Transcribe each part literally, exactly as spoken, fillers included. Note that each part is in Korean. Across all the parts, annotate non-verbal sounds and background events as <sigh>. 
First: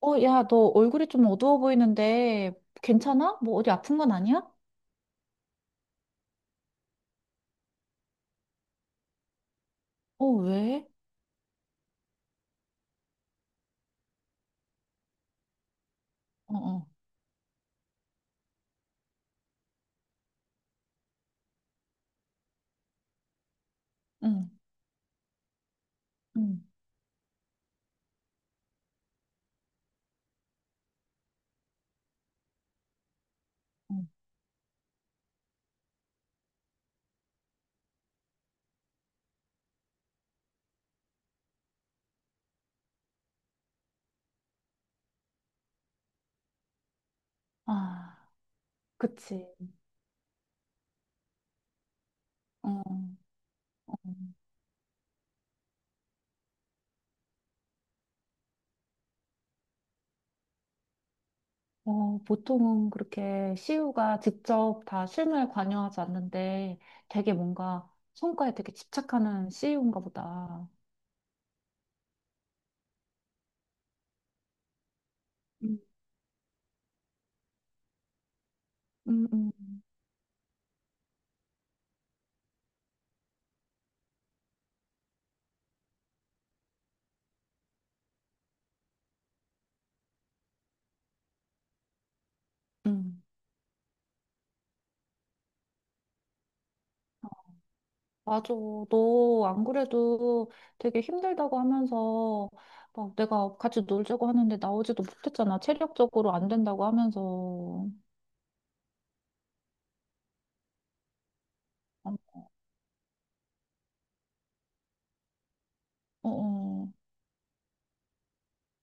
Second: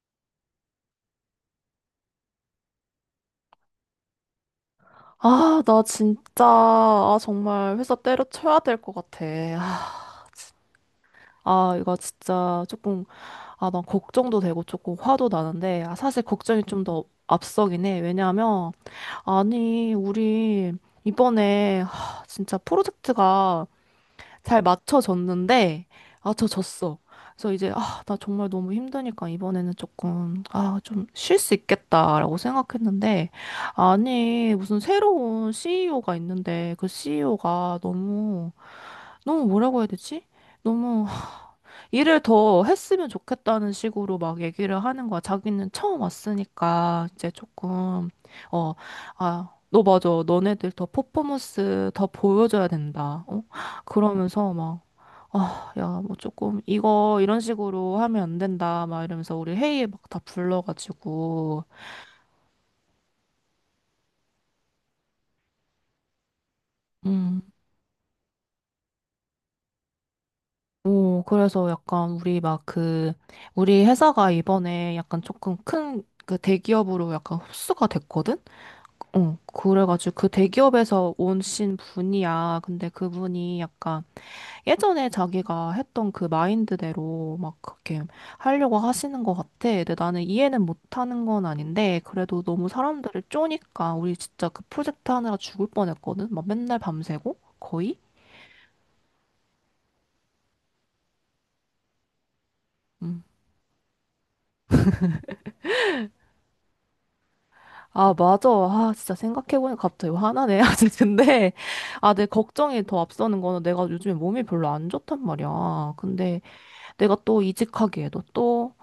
어, 야, 너 얼굴이 좀 어두워 보이는데 괜찮아? 뭐 어디 아픈 건 아니야? 아, 나 진짜, 아, 정말 회사 때려쳐야 될 것 같아. 아, 어, 진- 왜? 아, 이거 진짜 조금, 아, 난 걱정도 되고 조금 화도 나는데, 아, 사실 어, 걱정이 좀 어, 더 앞서긴 해. 왜냐하면, 아니, 우리 이번에, 하, 진짜 프로젝트가 응, 잘 맞춰졌는데 응, 맞춰졌어. 그래서 이제 아, 나 정말 너무 힘드니까 이번에는 조금 아, 좀 쉴 수 있겠다라고 생각했는데 응. 아니, 무슨 새로운 씨이오가 있는데 그 씨이오가 너무 너무 뭐라고 해야 되지? 너무 일을 더 했으면 좋겠다는 식으로 막 얘기를 하는 거야. 자기는 처음 왔으니까 이제 조금 아, 어, 그치. 아, 너 맞아. 너네들 더 퍼포먼스 더 보여줘야 어, 된다. 어? 어, 그러면서 막 아, 야, 뭐 조금 이거 이런 식으로 하면 안 된다 막 이러면서 우리 회의에 막 다 불러가지고 어, 보통은 그렇게 씨유가 직접 다 실무에 관여하지 않는데 되게 음. 뭔가 성과에 되게 집착하는 씨유인가 보다. 오, 그래서 약간 우리 막 그 우리 회사가 이번에 약간 조금 음, 큰 그 대기업으로 약간 흡수가 됐거든? 음, 어, 음. 그래가지고 그 대기업에서 오신 분이야. 근데 그분이 약간 예전에 자기가 했던 그 마인드대로 막 그렇게 하려고 하시는 것 같아. 근데 나는 이해는 못하는 건 아닌데, 그래도 너무 음. 사람들을 쪼니까 우리 진짜 그 프로젝트 하느라 죽을 뻔했거든? 막 맨날 밤새고? 거의? 맞아. 너 안 그래도 되게 힘들다고 하면서 막 음. 내가 같이 놀자고 하는데 나오지도 못했잖아. 체력적으로 안 된다고 하면서. 어, 아, 맞아. 아, 진짜 생각해보니까 갑자기 화나네. <laughs> 아직 근데, 아, 내 걱정이 더 앞서는 거는 내가 요즘에 몸이 별로 안 좋단 말이야. 근데 어, 내가 또 이직하기에도 또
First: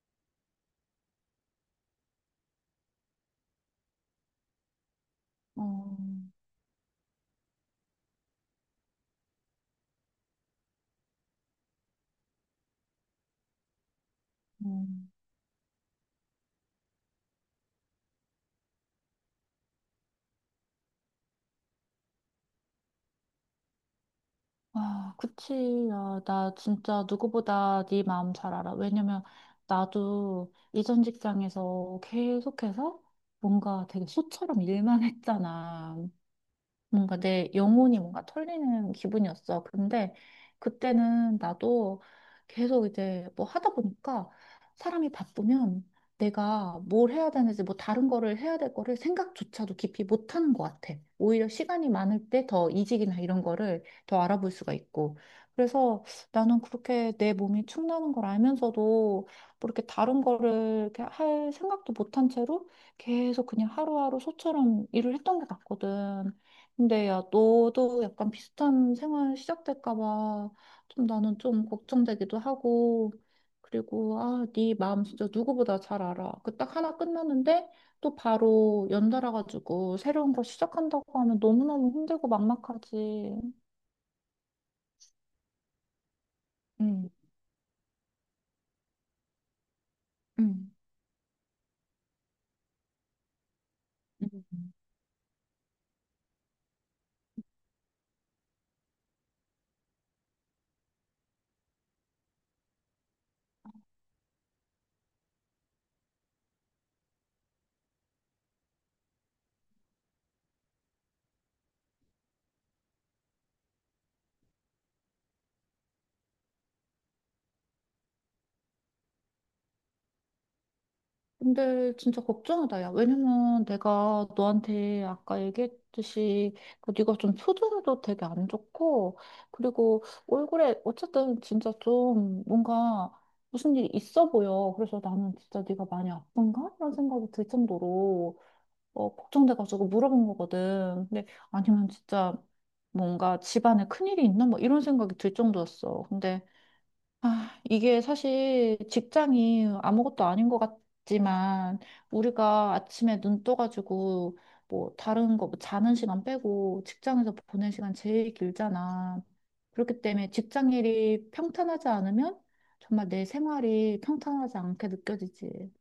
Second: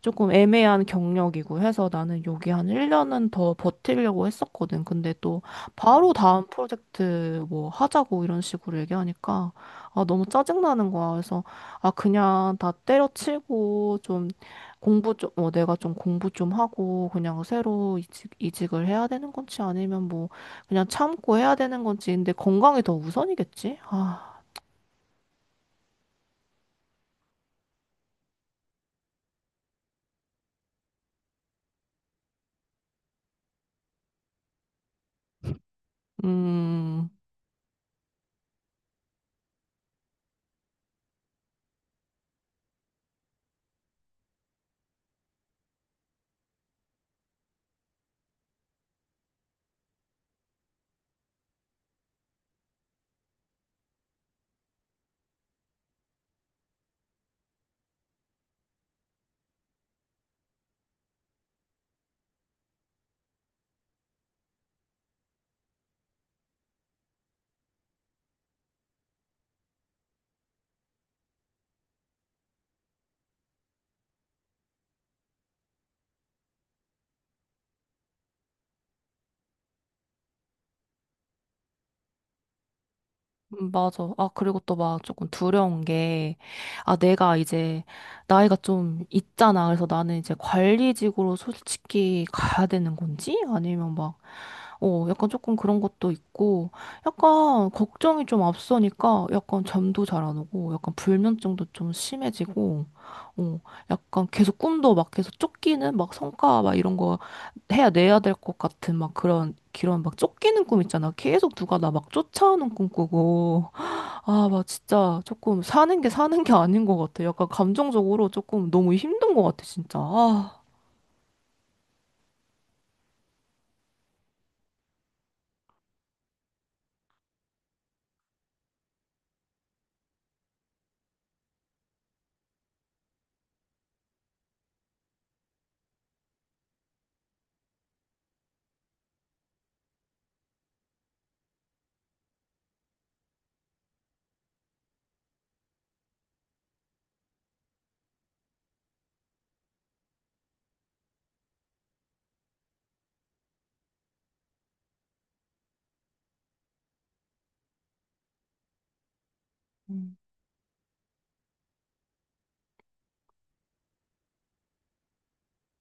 조금 애매한 경력이고 해서 나는 여기 한 일 년은 더 버티려고 했었거든. 근데 또 어, 바로 다음 프로젝트 뭐 하자고 이런 식으로 얘기하니까 아, 너무 짜증나는 거야. 그래서 아, 그냥 다 때려치고 좀 음. 공부 좀, 어, 내가 좀 공부 좀 하고 그냥 새로 이직, 이직을 해야 되는 건지 아니면 뭐 그냥 참고 해야 되는 건지. 근데 건강이 더 우선이겠지? 아, 아, 그치. 야, 나 진짜 누구보다 네 마음 잘 알아. 왜냐면 나도 이전 직장에서 계속해서 뭔가 되게 소처럼 일만 했잖아. 음. 뭔가 내 영혼이 뭔가 털리는 기분이었어. 근데 그때는 나도 계속 이제 뭐 하다 보니까 사람이 바쁘면 내가 뭘 해야 되는지 뭐 다른 거를 해야 될 거를 생각조차도 깊이 못 하는 것 같아. 오히려 시간이 많을 때 더 이직이나 이런 거를 더 알아볼 수가 있고. 그래서 나는 그렇게 내 몸이 축나는 걸 알면서도 뭐 이렇게 다른 거를 이렇게 할 생각도 못한 채로 계속 그냥 하루하루 소처럼 일을 했던 것 같거든. 근데 야, 너도 약간 비슷한 생활 시작될까 봐 좀 나는 좀 걱정되기도 하고 그리고 아, 네 마음 진짜 누구보다 잘 알아. 그 딱 하나 끝났는데 또 바로 연달아 가지고 새로운 거 시작한다고 하면 너무너무 힘들고 막막하지. 음, 맞아. 아, 그리고 또 막 조금 두려운 게, 아, 응, 내가 이제 나이가 좀 있잖아. 그래서 나는 이제 응. 관리직으로 솔직히 가야 되는 건지? 아니면 막, 응 어, 약간 조금 그런 것도 있고, 약간 걱정이 좀 앞서니까 약간 잠도 잘 안 오고, 약간 불면증도 좀 심해지고, 어, 약간 계속 꿈도 막 계속 쫓기는 막 성과 막 이런 거 해야 내야 될 것 같은 막 그런, 그런 막 쫓기는 꿈 있잖아. 계속 누가 나 막 쫓아오는 꿈 꾸고. 아, 막 진짜 조금 사는 게 사는 게 아닌 것 같아. 약간 감정적으로 조금 너무 힘든 것 같아, 진짜. 아, 근데 진짜 걱정이다, 야. 왜냐면 내가 너한테 아까 얘기했듯이 그 네가 좀 표정도 되게 안 좋고 그리고 얼굴에 어쨌든 진짜 좀 뭔가 무슨 일이 있어 보여. 그래서 나는 진짜 네가 많이 아픈가? 이런 생각이 들 정도로 어, 걱정돼가지고 물어본 거거든. 근데 아니면 진짜 뭔가 집안에 큰일이 있나? 뭐 이런 생각이 들 정도였어. 근데 아, 이게 사실 직장이 아무것도 아닌 것 같지만 우리가 아침에 눈 떠가지고 뭐 다른 거뭐 자는 시간 빼고 직장에서 보낸 시간 제일 길잖아. 그렇기 음. 때문에 직장 일이 평탄하지 않으면 정말 내 생활이 평탄하지 않게 느껴지지.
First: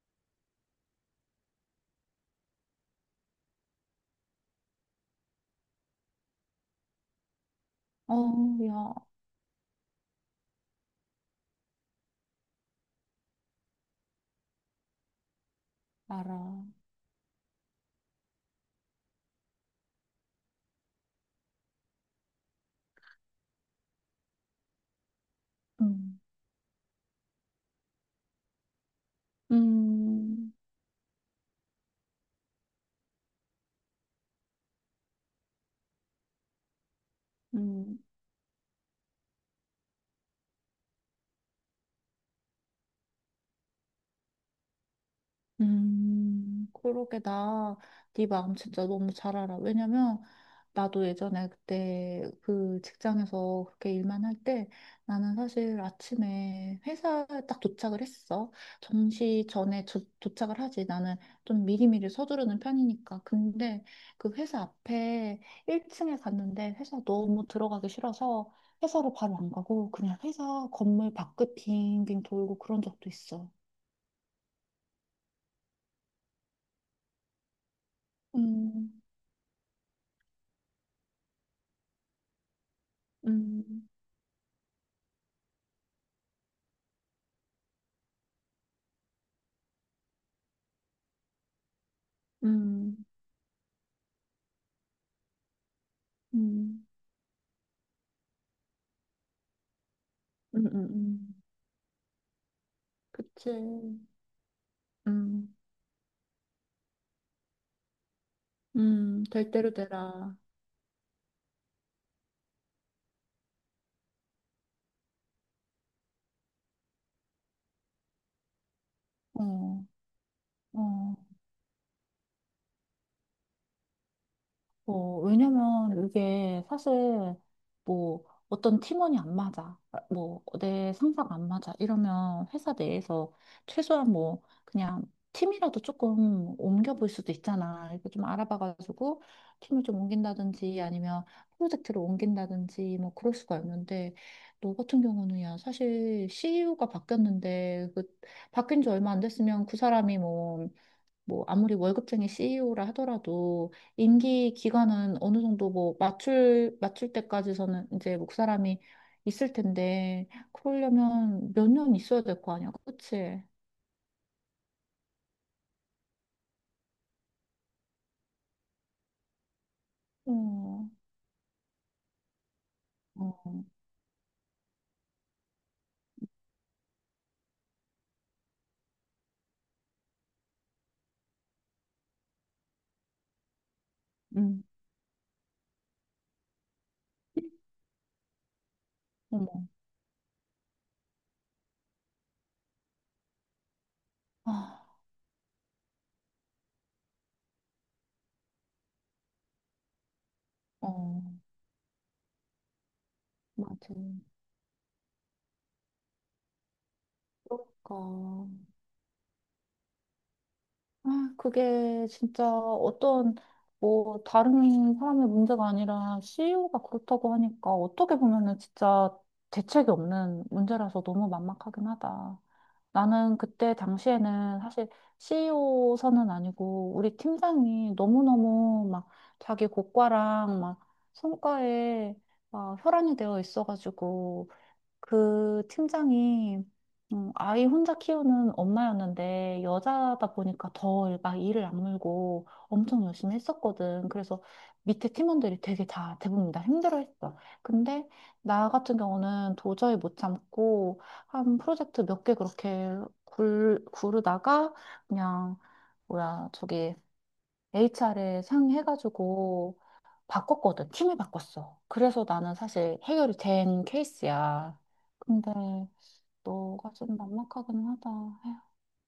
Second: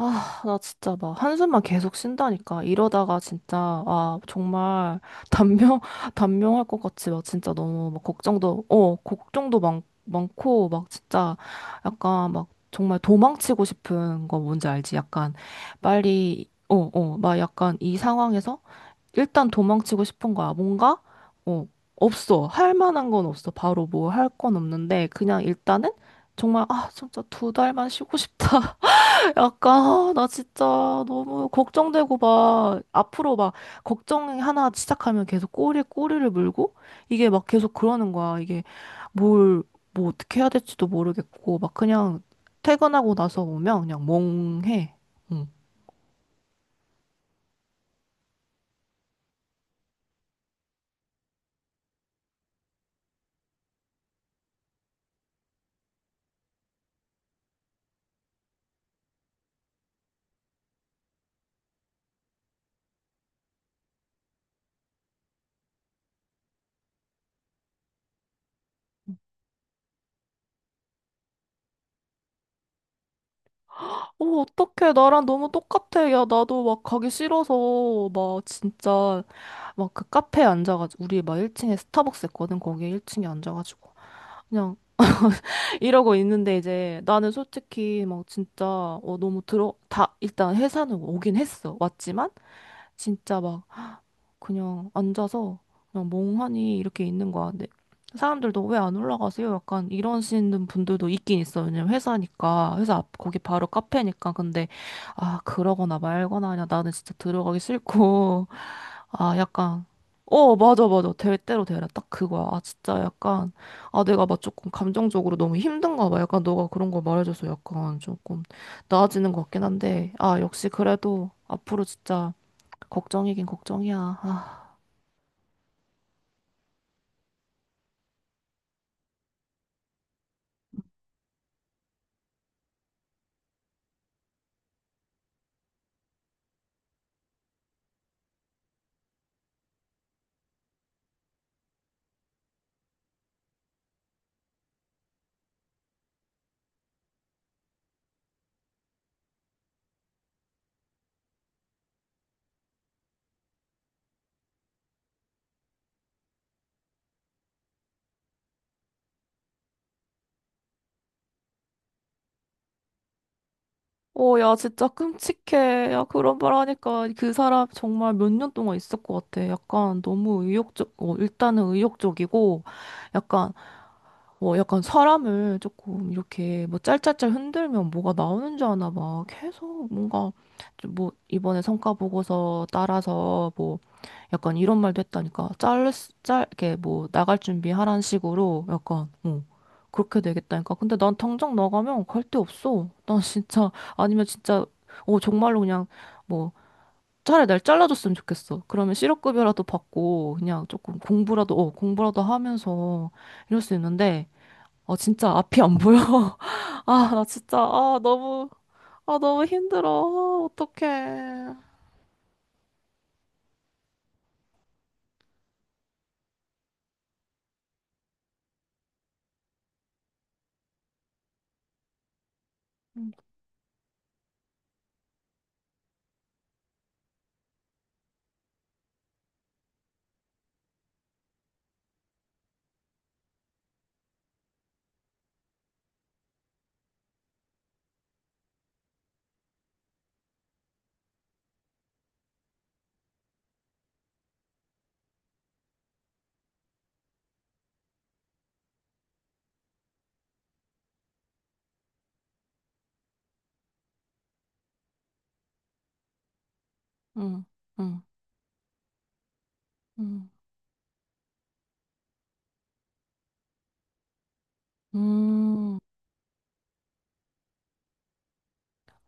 아, 나 진짜 막 한숨만 계속 쉰다니까. 이러다가 진짜, 아, 정말 단명, <laughs> 단명할 것 같이 막 진짜 너무 막 어, 걱정도, 어, 야, 걱정도 많, 많고, 막 진짜 약간 막 정말 도망치고 싶은 거 뭔지 알지? 약간 빨리, 어, 알아. 어, 막 약간 이 상황에서 일단 도망치고 싶은 거야. 뭔가, 어, 없어. 할 만한 건 없어. 바로 뭐 할 건 없는데, 그냥 일단은 음, 정말, 아, 진짜 두 달만 쉬고 싶다. <laughs> 약간, 아, 나 음, 진짜 너무 걱정되고 막, 앞으로 막, 걱정 하나 시작하면 계속 꼬리에 꼬리를 물고, 이게 막 계속 음. 그러는 거야. 이게 뭘, 뭐 어떻게 해야 될지도 모르겠고, 막 그냥 퇴근하고 나서 오면 그냥 멍해. 응. 음, 그러게 나 네 마음 진짜 너무 잘 알아. 왜냐면 나도 예전에 그때 그 직장에서 그렇게 일만 할 때 나는 사실 아침에 회사에 딱 도착을 했어. 정시 전에 저- 도착을 하지. 나는 좀 미리미리 서두르는 편이니까. 근데 그 회사 앞에 일 층에 갔는데 회사 너무 들어가기 싫어서 회사로 바로 안 가고 그냥 회사 건물 밖을 빙빙 돌고 그런 적도 있어. 어, 어떡해. 나랑 너무 똑같아. 야, 나도 막 가기 싫어서, 막 음, 진짜, 막 그 카페에 앉아가지고, 우리 막 일 층에 스타벅스 했거든. 거기에 일 층에 음. 앉아가지고. 그냥 이러고 있는데 이제 나는 솔직히 막 진짜, 어, 너무 들어, 다, 일단 회사는 오긴 했어. 왔지만, 음, 진짜 막 그냥 앉아서 그냥 멍하니 음, 이렇게 있는 거야. 근데 사람들도 왜 안 올라가세요? 약간 이러시는 음, 음, 분들도 음. 있긴 있어요. 왜냐면 회사니까 회사 앞 거기 그치. 바로 카페니까. 근데 아 음, 그러거나 말거나 그냥 나는 진짜 들어가기 싫고 <laughs> 음, 아 될 대로 약간 되라. 어 맞아 맞아 될 대로 되라 딱 그거야. 아 진짜 약간 아 내가 막 조금 감정적으로 너무 힘든가 봐. 약간 너가 그런 거 말해줘서 약간 조금 나아지는 것 같긴 어, 한데 아 역시 어. 그래도 앞으로 진짜 걱정이긴 걱정이야. 아. 어, 왜냐면 이게 사실 뭐 어떤 팀원이 안 맞아. 아, 뭐 내 상사가 안 맞아. 이러면 회사 내에서 최소한 뭐 그냥 팀이라도 조금 옮겨볼 수도 있잖아. 이렇게 좀 알아봐가지고 팀을 좀 옮긴다든지 아니면 프로젝트를 옮긴다든지 뭐 그럴 수가 있는데 너 같은 경우는 야, 사실 씨이오가 바뀌었는데 그 바뀐 지 얼마 안 됐으면 그 사람이 뭐 뭐 아무리 월급쟁이 씨이오라 하더라도 임기 기간은 어느 정도 뭐 맞출 맞출 때까지서는 이제 목그 사람이 있을 텐데 그러려면 몇 년 있어야 될 거 아니야, 그치? 어, 야, 진짜 끔찍해. 야, 그런 말 하니까 그 사람 정말 몇 년 동안 있을 것 같아. 약간 너무 어, 의욕적, 어, 일단은 의욕적이고, 약간 어, 뭐 약간 사람을 조금 이렇게 뭐 짤짤짤 흔들면 뭐가 나오는 줄 아나 봐. 계속 뭔가 좀뭐 이번에 성과 보고서 따라서 뭐 약간 음. 이런 말도 했다니까. 짤, 짤, 이렇게 뭐 나갈 준비하라는 식으로 약간, 어, 어머, 그렇게 되겠다니까. 근데 난 당장 나가면 갈 데 없어. 난 진짜, 아니면 진짜, 아, 어, 정말로 그냥 뭐 차라리 날 잘라줬으면 좋겠어. 그러면 실업급여라도 받고 그냥 조금 어, 공부라도, 어, 공부라도 하면서 이럴 수 맞아. 있는데 아, 진짜 앞이 안 보여. <laughs> 아, 나 진짜, 그러니까. 아, 너무, 아, 너무 힘들어. 아, 아, 어떡해. 그게 진짜 어떤 뭐 다른 사람의 문제가 아니라 씨이오가 그렇다고 하니까 어떻게 보면은 진짜 대책이 없는 문제라서 너무 막막하긴 하다. 나는 그때 당시에는 사실 씨이오 선은 아니고 우리 팀장이 너무너무 막 자기 고과랑 막 성과에 막 혈안이 되어 있어가지고 그 팀장이 음, 아이 혼자 키우는 엄마였는데 여자다 보니까 더 막 일을 악물고 엄청 열심히 했었거든. 그래서 밑에 팀원들이 되게 다 대부분 다 힘들어했어. 근데 나 같은 경우는 도저히 못 참고 한 프로젝트 몇 개 그렇게 굴, 구르다가 그냥 뭐야 저기 응, 응, 에이치알에 상의해가지고 응. 바꿨거든. 팀을 바꿨어. 그래서 나는 사실 해결이 된 케이스야. 근데 음, 너가 좀 막막하긴 하다.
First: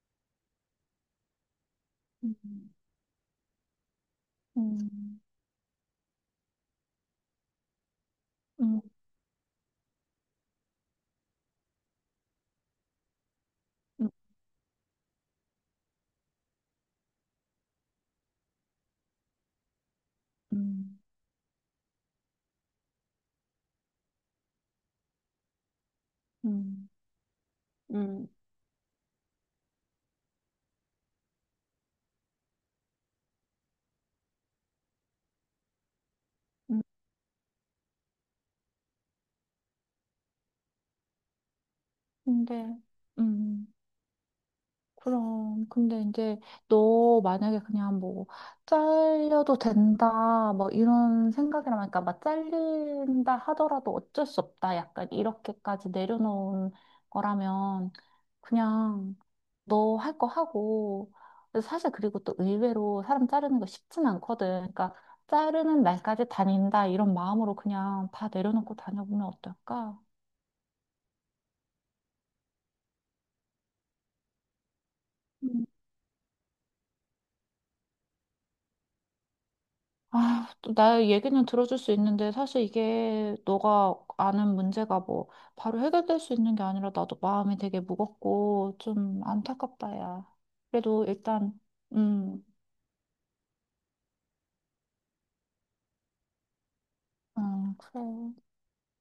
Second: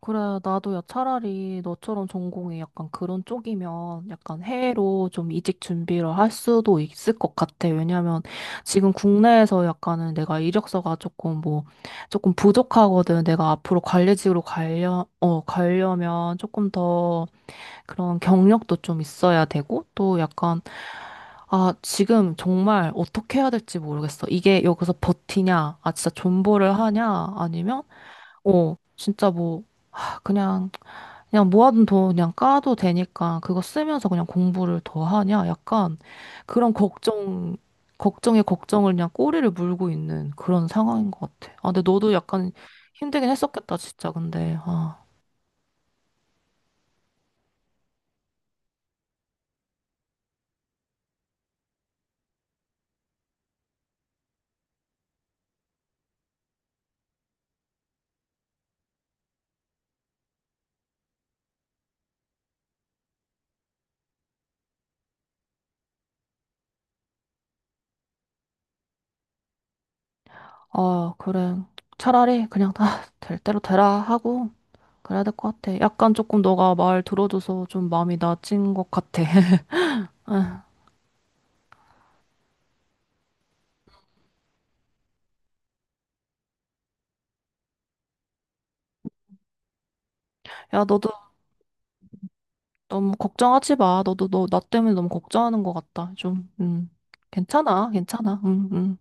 그래, 나도 야, 차라리 너처럼 에휴, 전공이 약간 그런 쪽이면 약간 음, 해외로 음, 좀 이직 준비를 할 수도 있을 것 같아. 왜냐면 음, 지금 국내에서 약간은 내가 이력서가 조금 뭐, 조금 부족하거든. 내가 앞으로 음, 관리직으로 가려, 어, 가려면 조금 더 그런 경력도 좀 있어야 되고, 또 약간 음, 아, 지금 정말 어떻게 해야 될지 모르겠어. 이게 여기서 버티냐, 아, 진짜 존버를 음, 하냐, 아니면, 음, 어, 진짜 뭐, 하, 그냥, 그냥 모아둔 돈 그냥 까도 되니까 그거 쓰면서 그냥 공부를 더 하냐, 약간 그런 음. 걱정, 걱정에 걱정을 그냥 꼬리를 물고 있는 그런 상황인 것 같아. 아, 근데 너도 약간 근데, 힘들긴 음, 했었겠다, 진짜, 근데. 아, 그럼. 근데 이제 너 만약에 그냥 뭐, 잘려도 된다, 뭐 이런 생각이라면, 그러니까 막 잘린다 하더라도 어쩔 수 없다. 약간 이렇게까지 내려놓은 거라면, 그냥 너 할 거 하고 그래서 사실 그리고 또 의외로 사람 자르는 거 쉽진 않거든. 그러니까 자르는 날까지 다닌다 이런 마음으로 그냥 다 내려놓고 다녀보면 어떨까? 아, 그래. 차라리 그냥 다 될 대로 되라 하고. 그래야 될 것 음. 같아. 약간 조금 너가 말 들어줘서 좀 마음이 나아진 것 같아. <laughs> 아, 또 나의 얘기는 들어줄 수 있는데 사실 이게 너가 아는 문제가 뭐 바로 해결될 수 있는 게 아니라 나도 마음이 되게 무겁고 좀 안타깝다, 야. 야, 그래도 너도 일단, 음, 너무 걱정하지 마. 너도 너, 나 때문에 너무 걱정하는 것 같다. 좀, 음. 음, 괜찮아, 그래, 괜찮아. 응, 응,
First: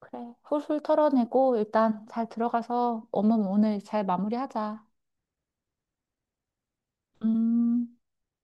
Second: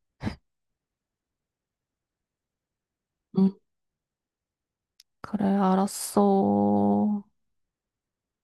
그래. 훌훌 털어내고 일단 잘 들어가서 업무 응. 오늘 잘 마무리하자. 그래, 알았어. 음,